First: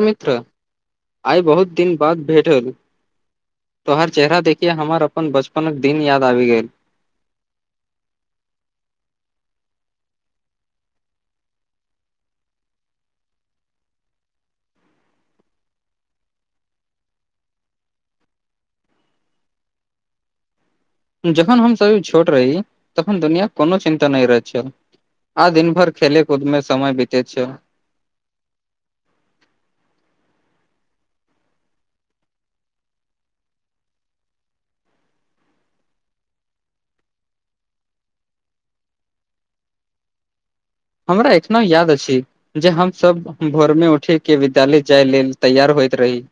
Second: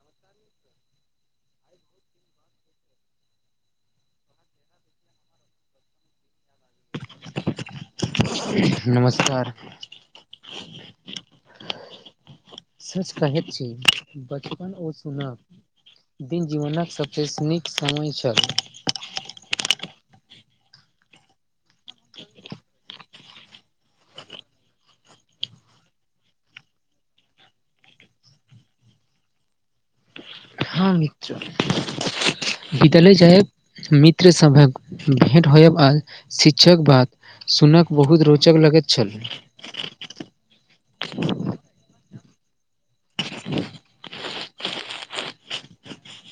मित्र आइ बहुत दिन बाद भेट होल। तोहर चेहरा देखिके हमर अपन बचपनक दिन याद आबि गेल। नमस्कार सच कहैत छी बचपन [unintelligible] दिन जीवनक सबशे नीक समय छल। जखन हमसभ छोट रही तखन दुनियाक कोनो चिन्ता नहि रहैत छल। आ दिन भर खेले कूद मे समय बीतैत छल। हँ मित्र [unintelligible] मित्र सभक भेट होयब आ शिक्षक बाद सुनब बहुत रोचक लगैत छल। हमरा एखनो याद अछि जे हम सब भोर मे उठीके विद्यालय जाय लेल तैयार होइत रही।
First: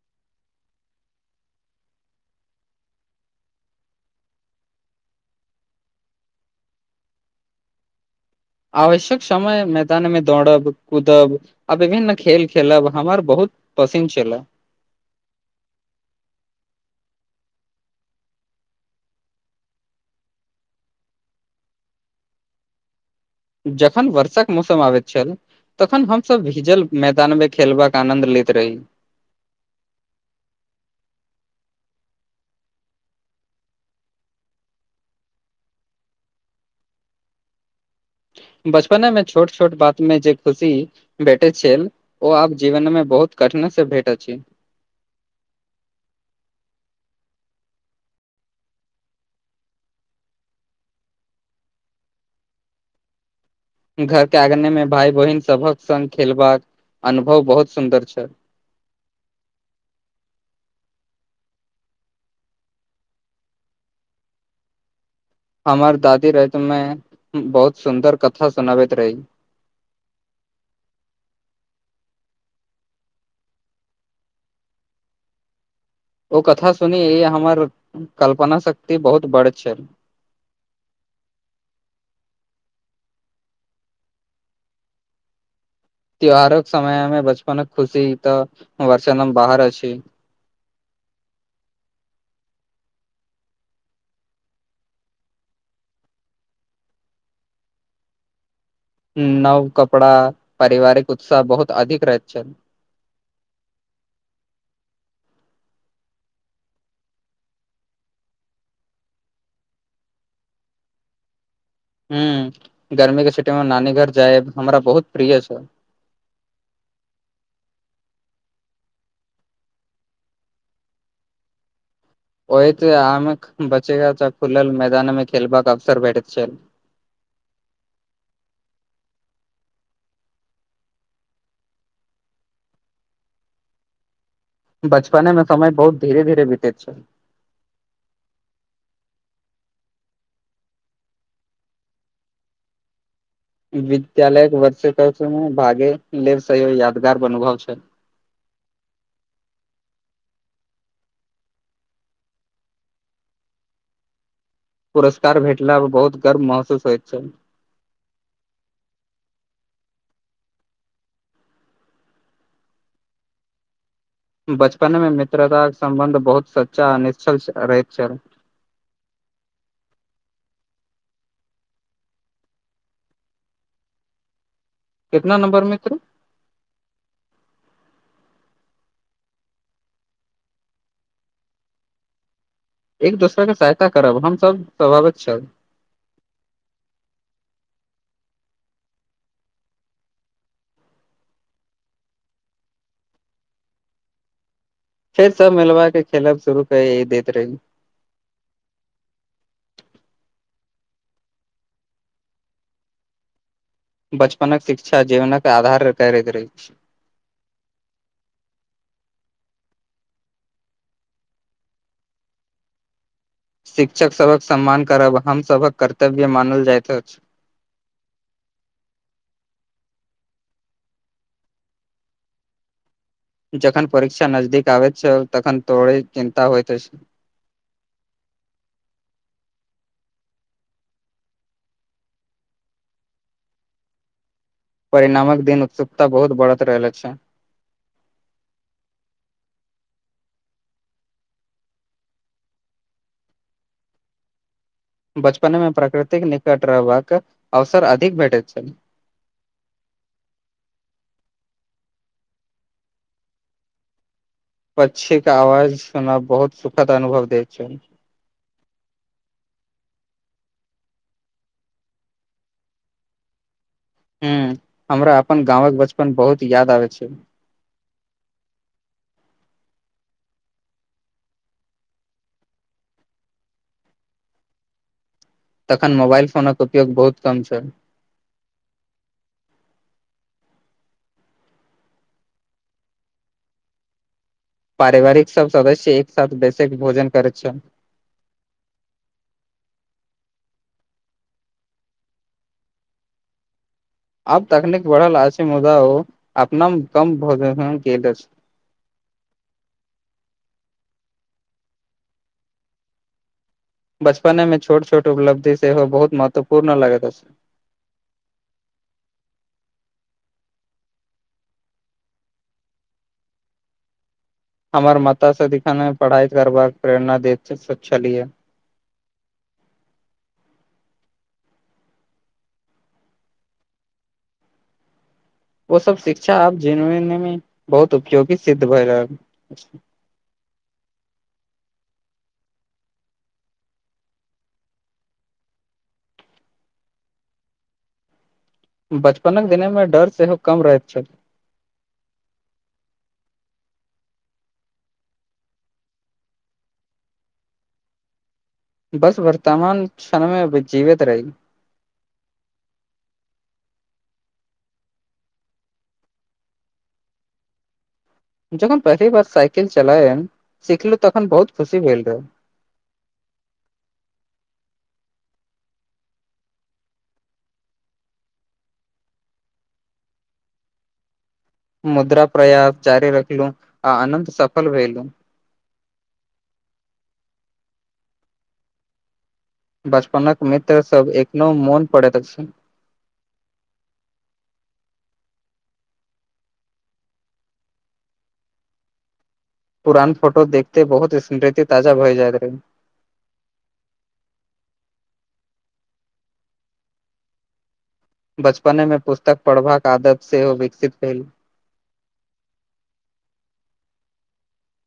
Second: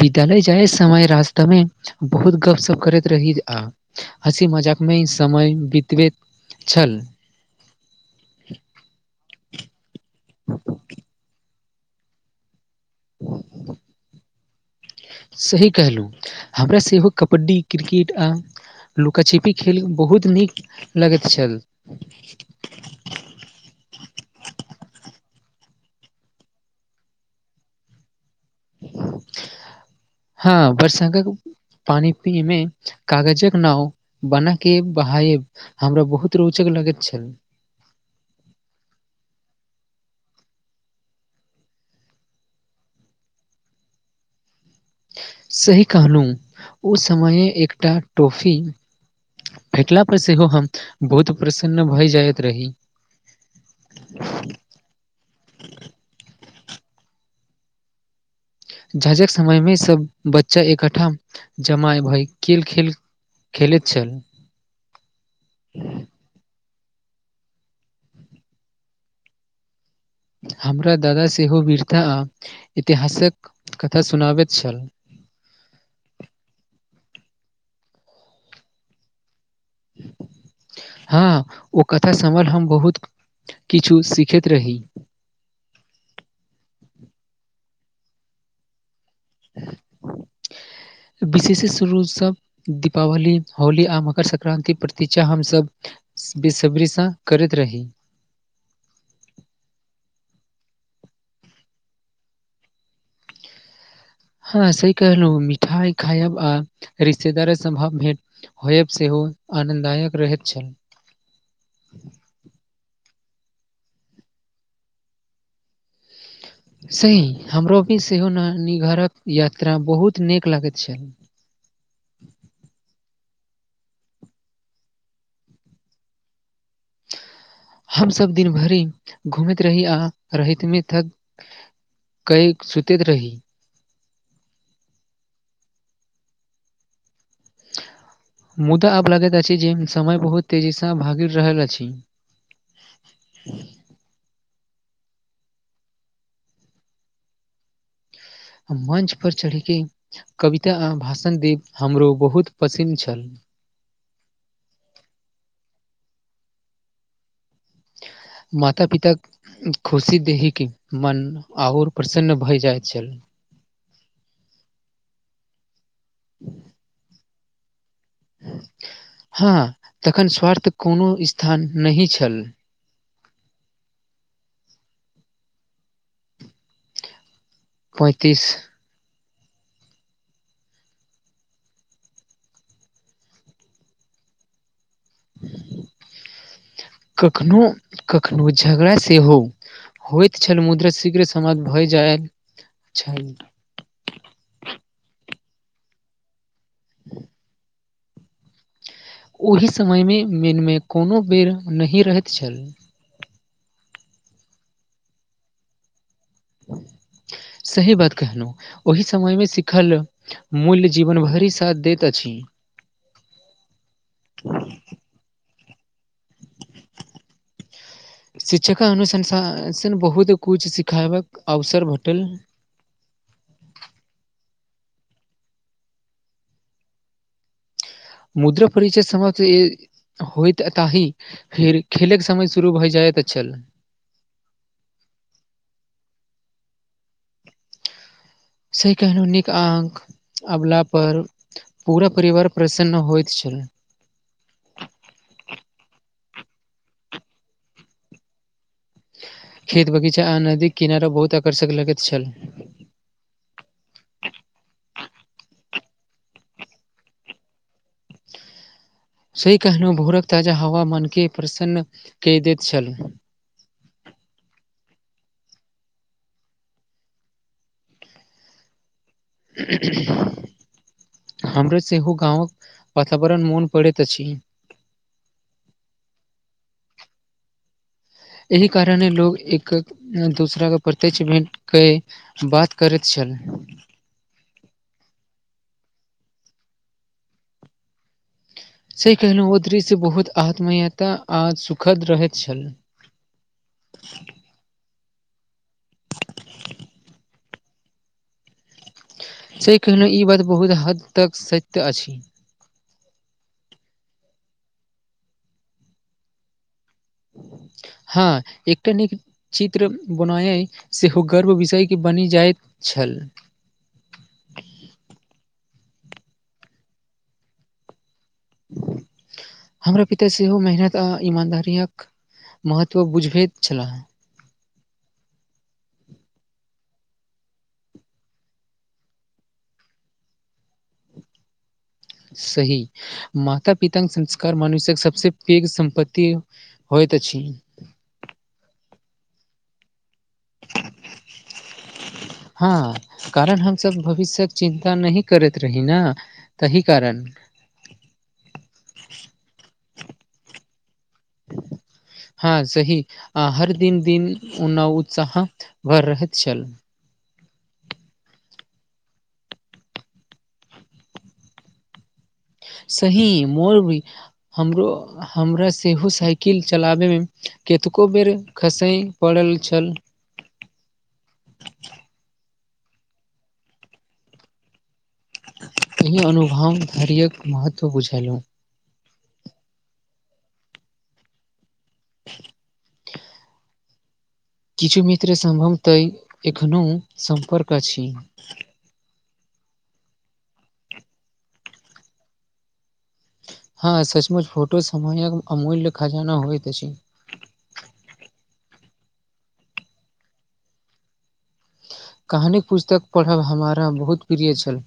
विद्यालय जाय समयमें रास्तामे बहुत गपशप करैत रही आ हँसी मजाकमे समय बितबैत छल आवश्यक समय मैदान मे दौड़ब कूदब आ विभिन्न खेल खेलब हमर बहुत पसन छला सही कहलहुँ हमरा सेहो कबड्डी क्रिकेट आ लुकाछिपी खेल बहुत नीक लगैत छल। जखन वर्षाक मौसम आबैत छल तखन हमसभ भिजल मैदानमे खेलबाक आनन्द लैत रही। हँ बरषा पानि पीमे कागजक नाव बना के बहायब हमरा बहुत रोचक लगैत छल। बचपनेमें छोट छोट बात में जे खुशी भेटेत छैल ओ आब जीवन मे बहुत कठिनाइ से भेट अछि। सही कहलहु ओ समय एकटा टॉफी भेटला पर सेहो हम बहुत प्रसन्न भय जाइत रही। घरके आंगने में भाय बहिन सभक संग खेलबाक अनुभव बहुत सुन्दर छ झझक समयमे सब बच्चा एकठ्ठा जमा भय खेल खेल खेलैत छल। हमर दादी रति में बहुत सुन्दर कथा सुनाबैत रही। हमरा दादा सेहो वीरथा आ इतिहासक कथा सुनाबैत छल। ओ कथा सुनि ई हमर कल्पना शक्ति बहुत बड़त छल। हँ ओ कथा सम्ल हम बहुत किछु सिखैत रही। त्यौहारक समयमेम बचपनक खुशी तऽ [unintelligible] बाहर अछि। विशेष शुरूस दीपावली होली आ मकर संक्रान्ति प्रति्षा हम सभ बेसब्रीसँ करैत रही। नव कपड़ा, पारिवारिक उत्साह बहुत अधिक रहैत छै हँ सही कहलहुँ, मिठाइ खायब आ रिश्तेदार सभक भेंट होयब सेहो आनन्ददायक रहैत छल हॅं, गर्मीके छुट्टीमे नानी घर जायब हमरा बहुत प्रिय छल सही हमरो भी सेहो नानी घरक यात्रा बहुत नीक लगैत छल ओहित आमे बचेगा [unintelligible] खुलल मैदानमे खेलबाक अवसर भेटैत छै हम सब दिन भरि घूमैत रही आ [unintelligible] रतमे तक [unintelligible] सुतैत रही बचपनेमे समय बहुत धीरे-धीरे बीतैत छै। मुदा आब लगैत अछि जे समय बहुत तेजीसँ भागि रहल अछि ह [inaudible] विद्यालय वार्षिकोत्सवमे भाग लेब सॅं यादगार अनुभव छै मंच पर चढ़िके कविता आ भाषण देब हमरो बहुत पसिन्न छल पुरस्कार भेटला पर बहुत गर्व महसूस होइ छै। माता-पिता खुशी देखिकऽ मन आओर प्रसन्न भए जाइ छै बचपनेमे मित्रतााके सम्बन्ध बहुत सच्चा आ निश्छल रहैत छल हँ तखन स्वार्थ कोनो स्थान नहि छल। कितना नंबर मित्र? पैंतीस एक दोसराके सहायता करब हम सभ स्वभाविक छल कखनो-कखनो झगड़ा सेहो होइत छल मुद्रा शीघ्रे समाधान भए जाइत छल। फेर सब मिलबाके खेलब शुरू कइए देैत रही ओहि समयमे मनमे कोनो बैर नहि रहैत छल बचपन शिक्षा जीवनक आधार [unintelligible] करैत रही सही बात कहलहुँ ओहि समयमे सिखल मूल्य जीवन भरि साथ दैत अछि। शिक्षक सभक सम्मान करब हम सभक कर्तव्य मानल जाइत अछि। शिक्षकक अनुशासनसे बहुत कुछ [unintelligible] सिखेबक अवसर भेटल जखन परीक्षा नजदीक आबैत छल तखन तोरे चिन्ता होइत अछि मुद्र परिचय समयथ [unintelligible] होयत ताहि फेर खेलेके समय शुरू भए जाएत छल परिणामक दिन उत्सुकता बहुत बढ़ल [unintelligible] रहैत छल से केहनो नीक अंक अवला पर पूरा परिवार प्रसन्न होइत छल। बचपनेमे प्राकृतिक निकट रहबाक अवसर अधिक भेटैत छै खेत, बगीचा आ नदीक किनारा बहुत आकर्षक लगैत छल। पक्षीक आवाज सुनब बहुत सुखद अनुभव देै छै सही कहलहुँ भोरक ताजा हवा मनके प्रसन्न कऽ दैत छल हॅं, हमरा अपन गाँवक बचपन बहुत याद आबै छै हमरा सेहो गाँवक वातावरण मोन पड़ैत अछि। तखन मोबाइल फोनक उपयोग बहुत कम छल। एहि कारणे लोक एक-दोसराके प्रत्यक्ष भेंट कए बात करैत छल। पारिवारिक सब सदस्य एक साथ बेसेके भोजन करैत छ से कहलहुँ मद्री सेय बहुत आत्मीयता आ सुखद रहैत छल अब तकनीक बढ़ल आश मुदा ओ अपनम कम भोज से कहिनोहु ई बात बहुत हद तक सत्य अछि बचपने में छोट छोट उपलब्धि सेहो बहुत महत्वपूर्ण लगत अछि हँ एकटा नीक चित्र बनाय सेहो गर्व विषयके बनि जाइत छल हमर माता सदिखने पढ़ाई करबाक प्रेरणा दे छलियै हमरा पिता सेहो मेहनत आ ईमानदारियक महत्व बुझबैत छलए हँ ओ सब शिक्षा आब जेनवनमे बहुत उपयोगी सिद्ध भए रहल सही माता पित संस्कार मनुषक सबस पेघ सम्पत्तति हो तऽ छी बचपनक दिने मे डर सेहो कम रहैत छल हँ कारण हमसभ भविष्यके चिन्ता नहि करैत रही ने तही कारण बस वर्तमान क्षणमे जीवित रही हँ सही आ हर दिन दिन उ उत्साह भर रहेत छल जखन पहिली बार साइकिल चलायम सिखलु तखन बहुत खुशी भेल रहे सही मोल भऽ हमरो हमरा सेहो साइकिल चलाबैमे कतेको बेर खसै पड़ल छल मुद्रा प्रयास जारी रखलू आ अनत सफल भेल एहि अनुभव धैर्य्यक महत्व बुझेलहुँ बचपनक मित्रसभ एखनो मोन पत किछु मित्र सम्भवतः एखनो सम्पर्क अछि पुरान फोटो देखते बहुत स्मृति ताजा भए जाइत रहै ह सचमच फोटो समय अमूल्य खजाना होइत अछि बचपने में पुस्तक पढ़बाक आदत सेहो विकसित कभयल कहानी पुस्तक पढ़ब हमारा बहुत प्रिय छल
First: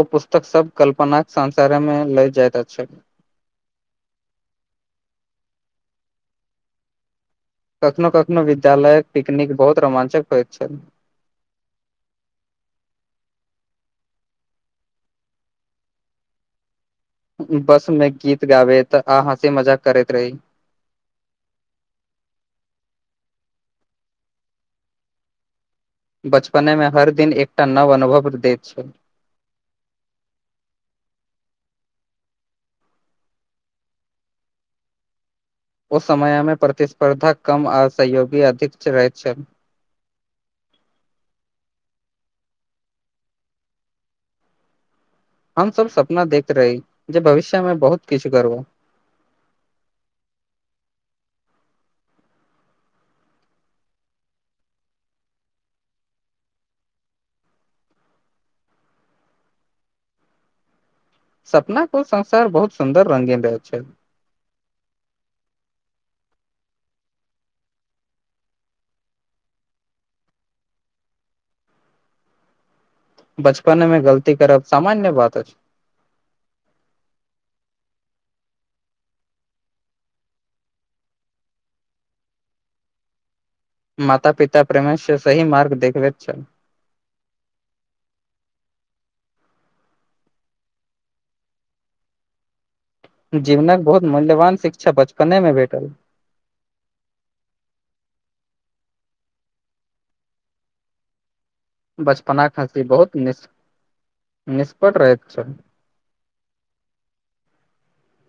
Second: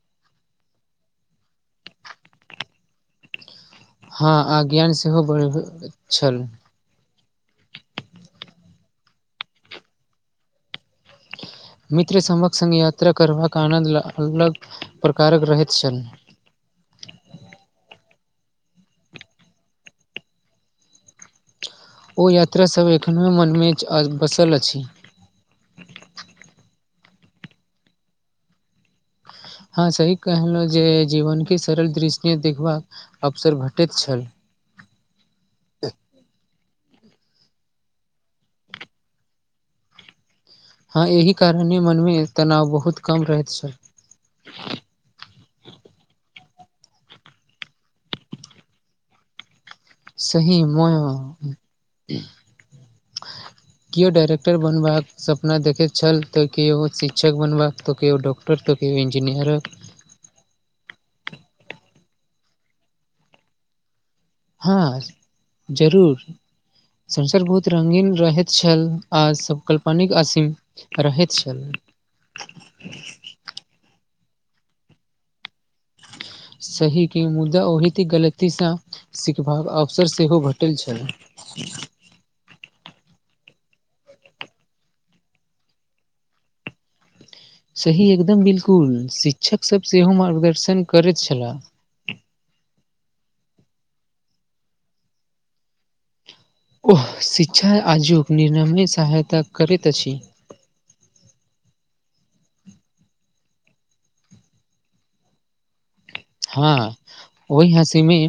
ओ पुस्तक सब कल्पनाक संसारमे ले जाइत अछि हँ आ ज्ञान सेहो बढ़ छल कखनो कखनो विद्यालयक पिकनिक बहुत रोमाञ्चक होइत छल मित्र सभक संग यात्रा करबाक आनन्द अलग प्रकारक रहैत छल बस में गीत गाबैत आ हंसी मजाक करैत रही ओ यात्रासभ एखनो मनमे बसल अछि बचपने मे हर दिन एकटा नव अनुभव दैत छै हँ सही कहलहुं जे जीवन के सरल दृश्य मे देखबाक अवसर भेटैत छल ओ समयमे प्रतिस्पर्धा कम आ सहयोगी अधिक रहैत छल हँ एहि कारणे मनमे तनाव बहुत कम रहैत छल हम सब सपना देख रही जे भविष्य में बहुत किछु गरबऽ सही म [inaudible] केओ डाइरेक्टर बनबाक सपना देखैत छल तऽ केओ शिक्षक बनबाक तऽ केओ डॉक्ट टर तऽ के इंजनियरक सपना को संसार बहुत सुन्दर रंगीन रहै छै हँ जरूर संसर बहुत रंगीन रहैत छल आ सब कल्पनिक असीम रोहित छै बचपनमे गलती करब सामान्य बात अछि सही के मुदा ओहिते गलतीसँ सिखबाक अवसर सेहो भेटल छैय माता पिता प प्रमेसर सही मार्ग देखबे छल सही एकदम बिल्कुल शिक्षक सब सेहो मार्गदर्शन करैत छलाह जीवनक बहुत मूल्यवान शिक्षा बचपने मे भेटल ओह शिक्षा आजुक निर्णय मे सहायता करैत अछि बचपना खसी बहुत निष [unintelligible] निष्पट रहैत छलै हँ ओहि हँसी मे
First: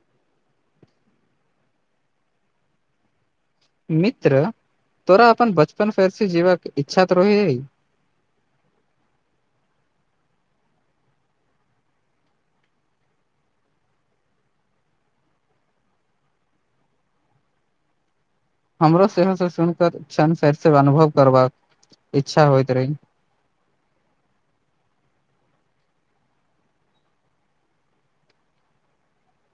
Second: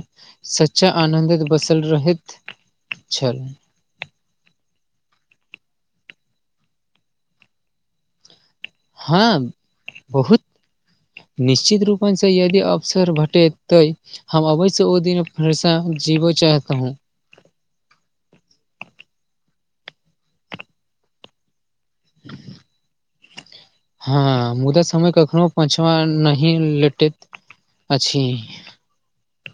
सच्चा आनंद बसल रहैत छल मित्र तोरा अपन बचपन फेर से जीवाके इच्छा तऽ रहै है हम [unintelligible] बहुत निश्चित रूपसँ यदि अवसर भटेत त हम अबै से ओ दिन फेरसँ जीबै चाहत हूं हमरो सेहो से सुन क छन अनुभव करबाक इच्छा होइत रहे हँ मुदा समय कखनो पशिमा नहि लेटैत अछि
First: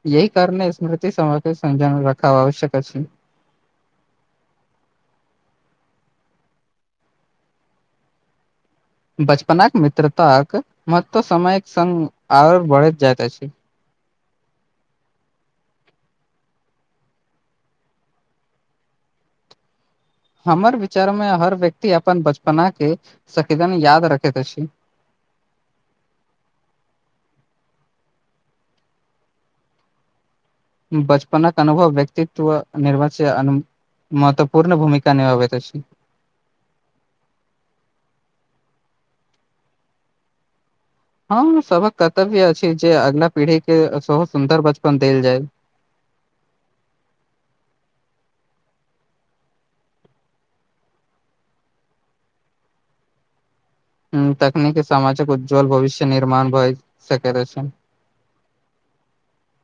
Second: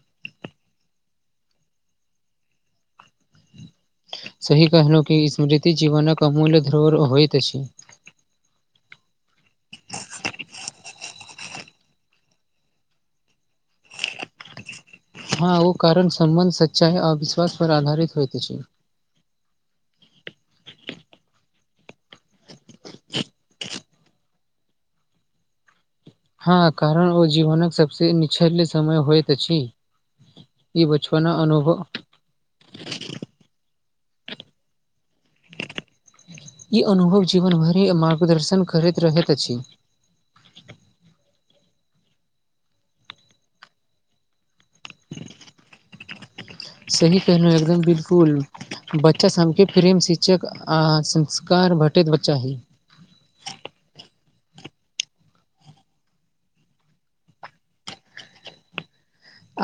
यही कारणे स्मृति समक संजान रखा आवश्यक अछि। सही कहलौं कि ई स्मृति जीवनक अमूल्य धरोहर होइत अछि बचपनक मित्रताक महत्व समयक संग और बढ़ैत जाइत अछि हँ ओ कारण सम्बन्ध सच्चाइ अ विश्वास पर आधारित होयइते छै हमर विचार मे हर व्यक्ति अपन बचपना के सकेदन याद रखैत अछि हँ कारण ओ जीवनक सबसे निछल्य समय होइत अछि ई बचपना बचपनक अनुभव व्यक्ति [unintelligible] आ महत्वपूर्ण भूमिका निभाबैत अछि ई अनुभव जीवन भरे मार्गदर्शन करैत रहैत अछि हम सबक कर्तव्य अछि जे अगिला पीढ़ी के सेहो सुंदर बचपन देल जाय सही कहनोहु एकदम बिल्कुल बच्चा सबके प्रेम शिक्षक आ संस्कार भेटैत बच्चा ही ह तकनीकी सामजिक उज्ज्वल भविष्य निर्माण भइ सकय अछि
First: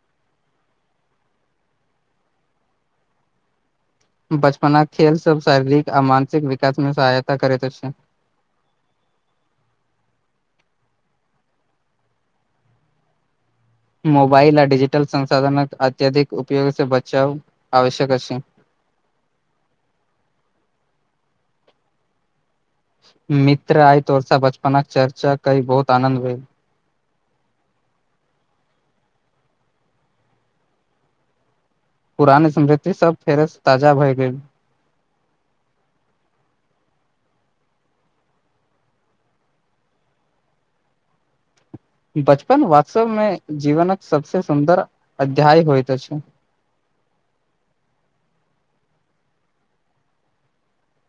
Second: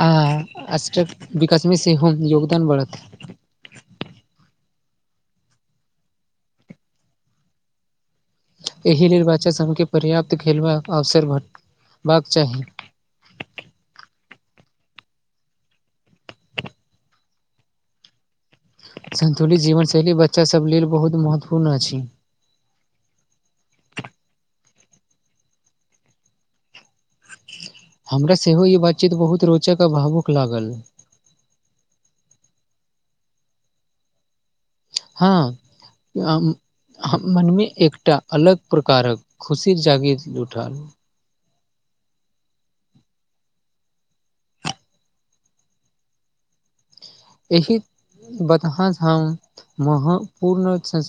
आ आष्टक विकासमे सेहो योगदान बढ़त बचपना क खेल सब शारीरिक आ मानसिक विकास मे सहायता करैत अछि एहि लेल बच्चा सबके पर्याप्त खेलबाक अवसर भेटबाक चाही मोबाइल आ डिजिटल संसाधनक अत्यधिक उपयोग से बचाओं आवश्यक आछि संतुलित जीवन शैली बच्चा सब लेल बहुत महत्वपूर्ण अछि मित्र आई तोर स बचपनक चर्चा कै बहुत आनंद भेल हमरा सेहो ई बातचीत बहुत रोचक आ भावुक लागल पुरान स्मृति सब फेर सँ ताजा भए गेल हँ [unintelligible] ह मनमे एकटा अलग प्रकारक खुशी जागीत उठल बचपन वास्तव में जीवनक सबसे स सुंदर अध्याय होइत अछि [inaudible] बतहा हम मह पूर्ण से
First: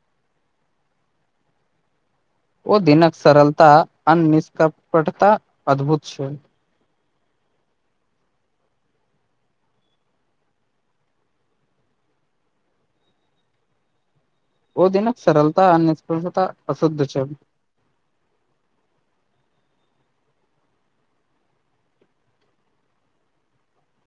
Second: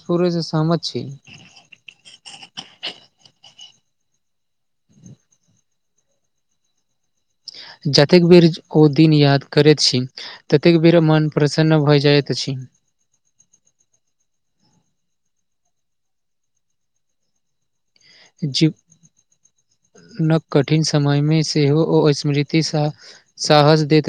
सहमत छी [unintelligible] ओ दिनक सरलता आ निक्षपता [unintelligible] अद्भुत छै जतेक बेर ओ दिन याद करैत छि ततेक भीर मन प्रसन्न भइ जाइतइत अछि ओ दिनक सरलता आ निपता अशुद्ध छै [inaudible] न कठिन समय मे सेहो स्मृति साहस देत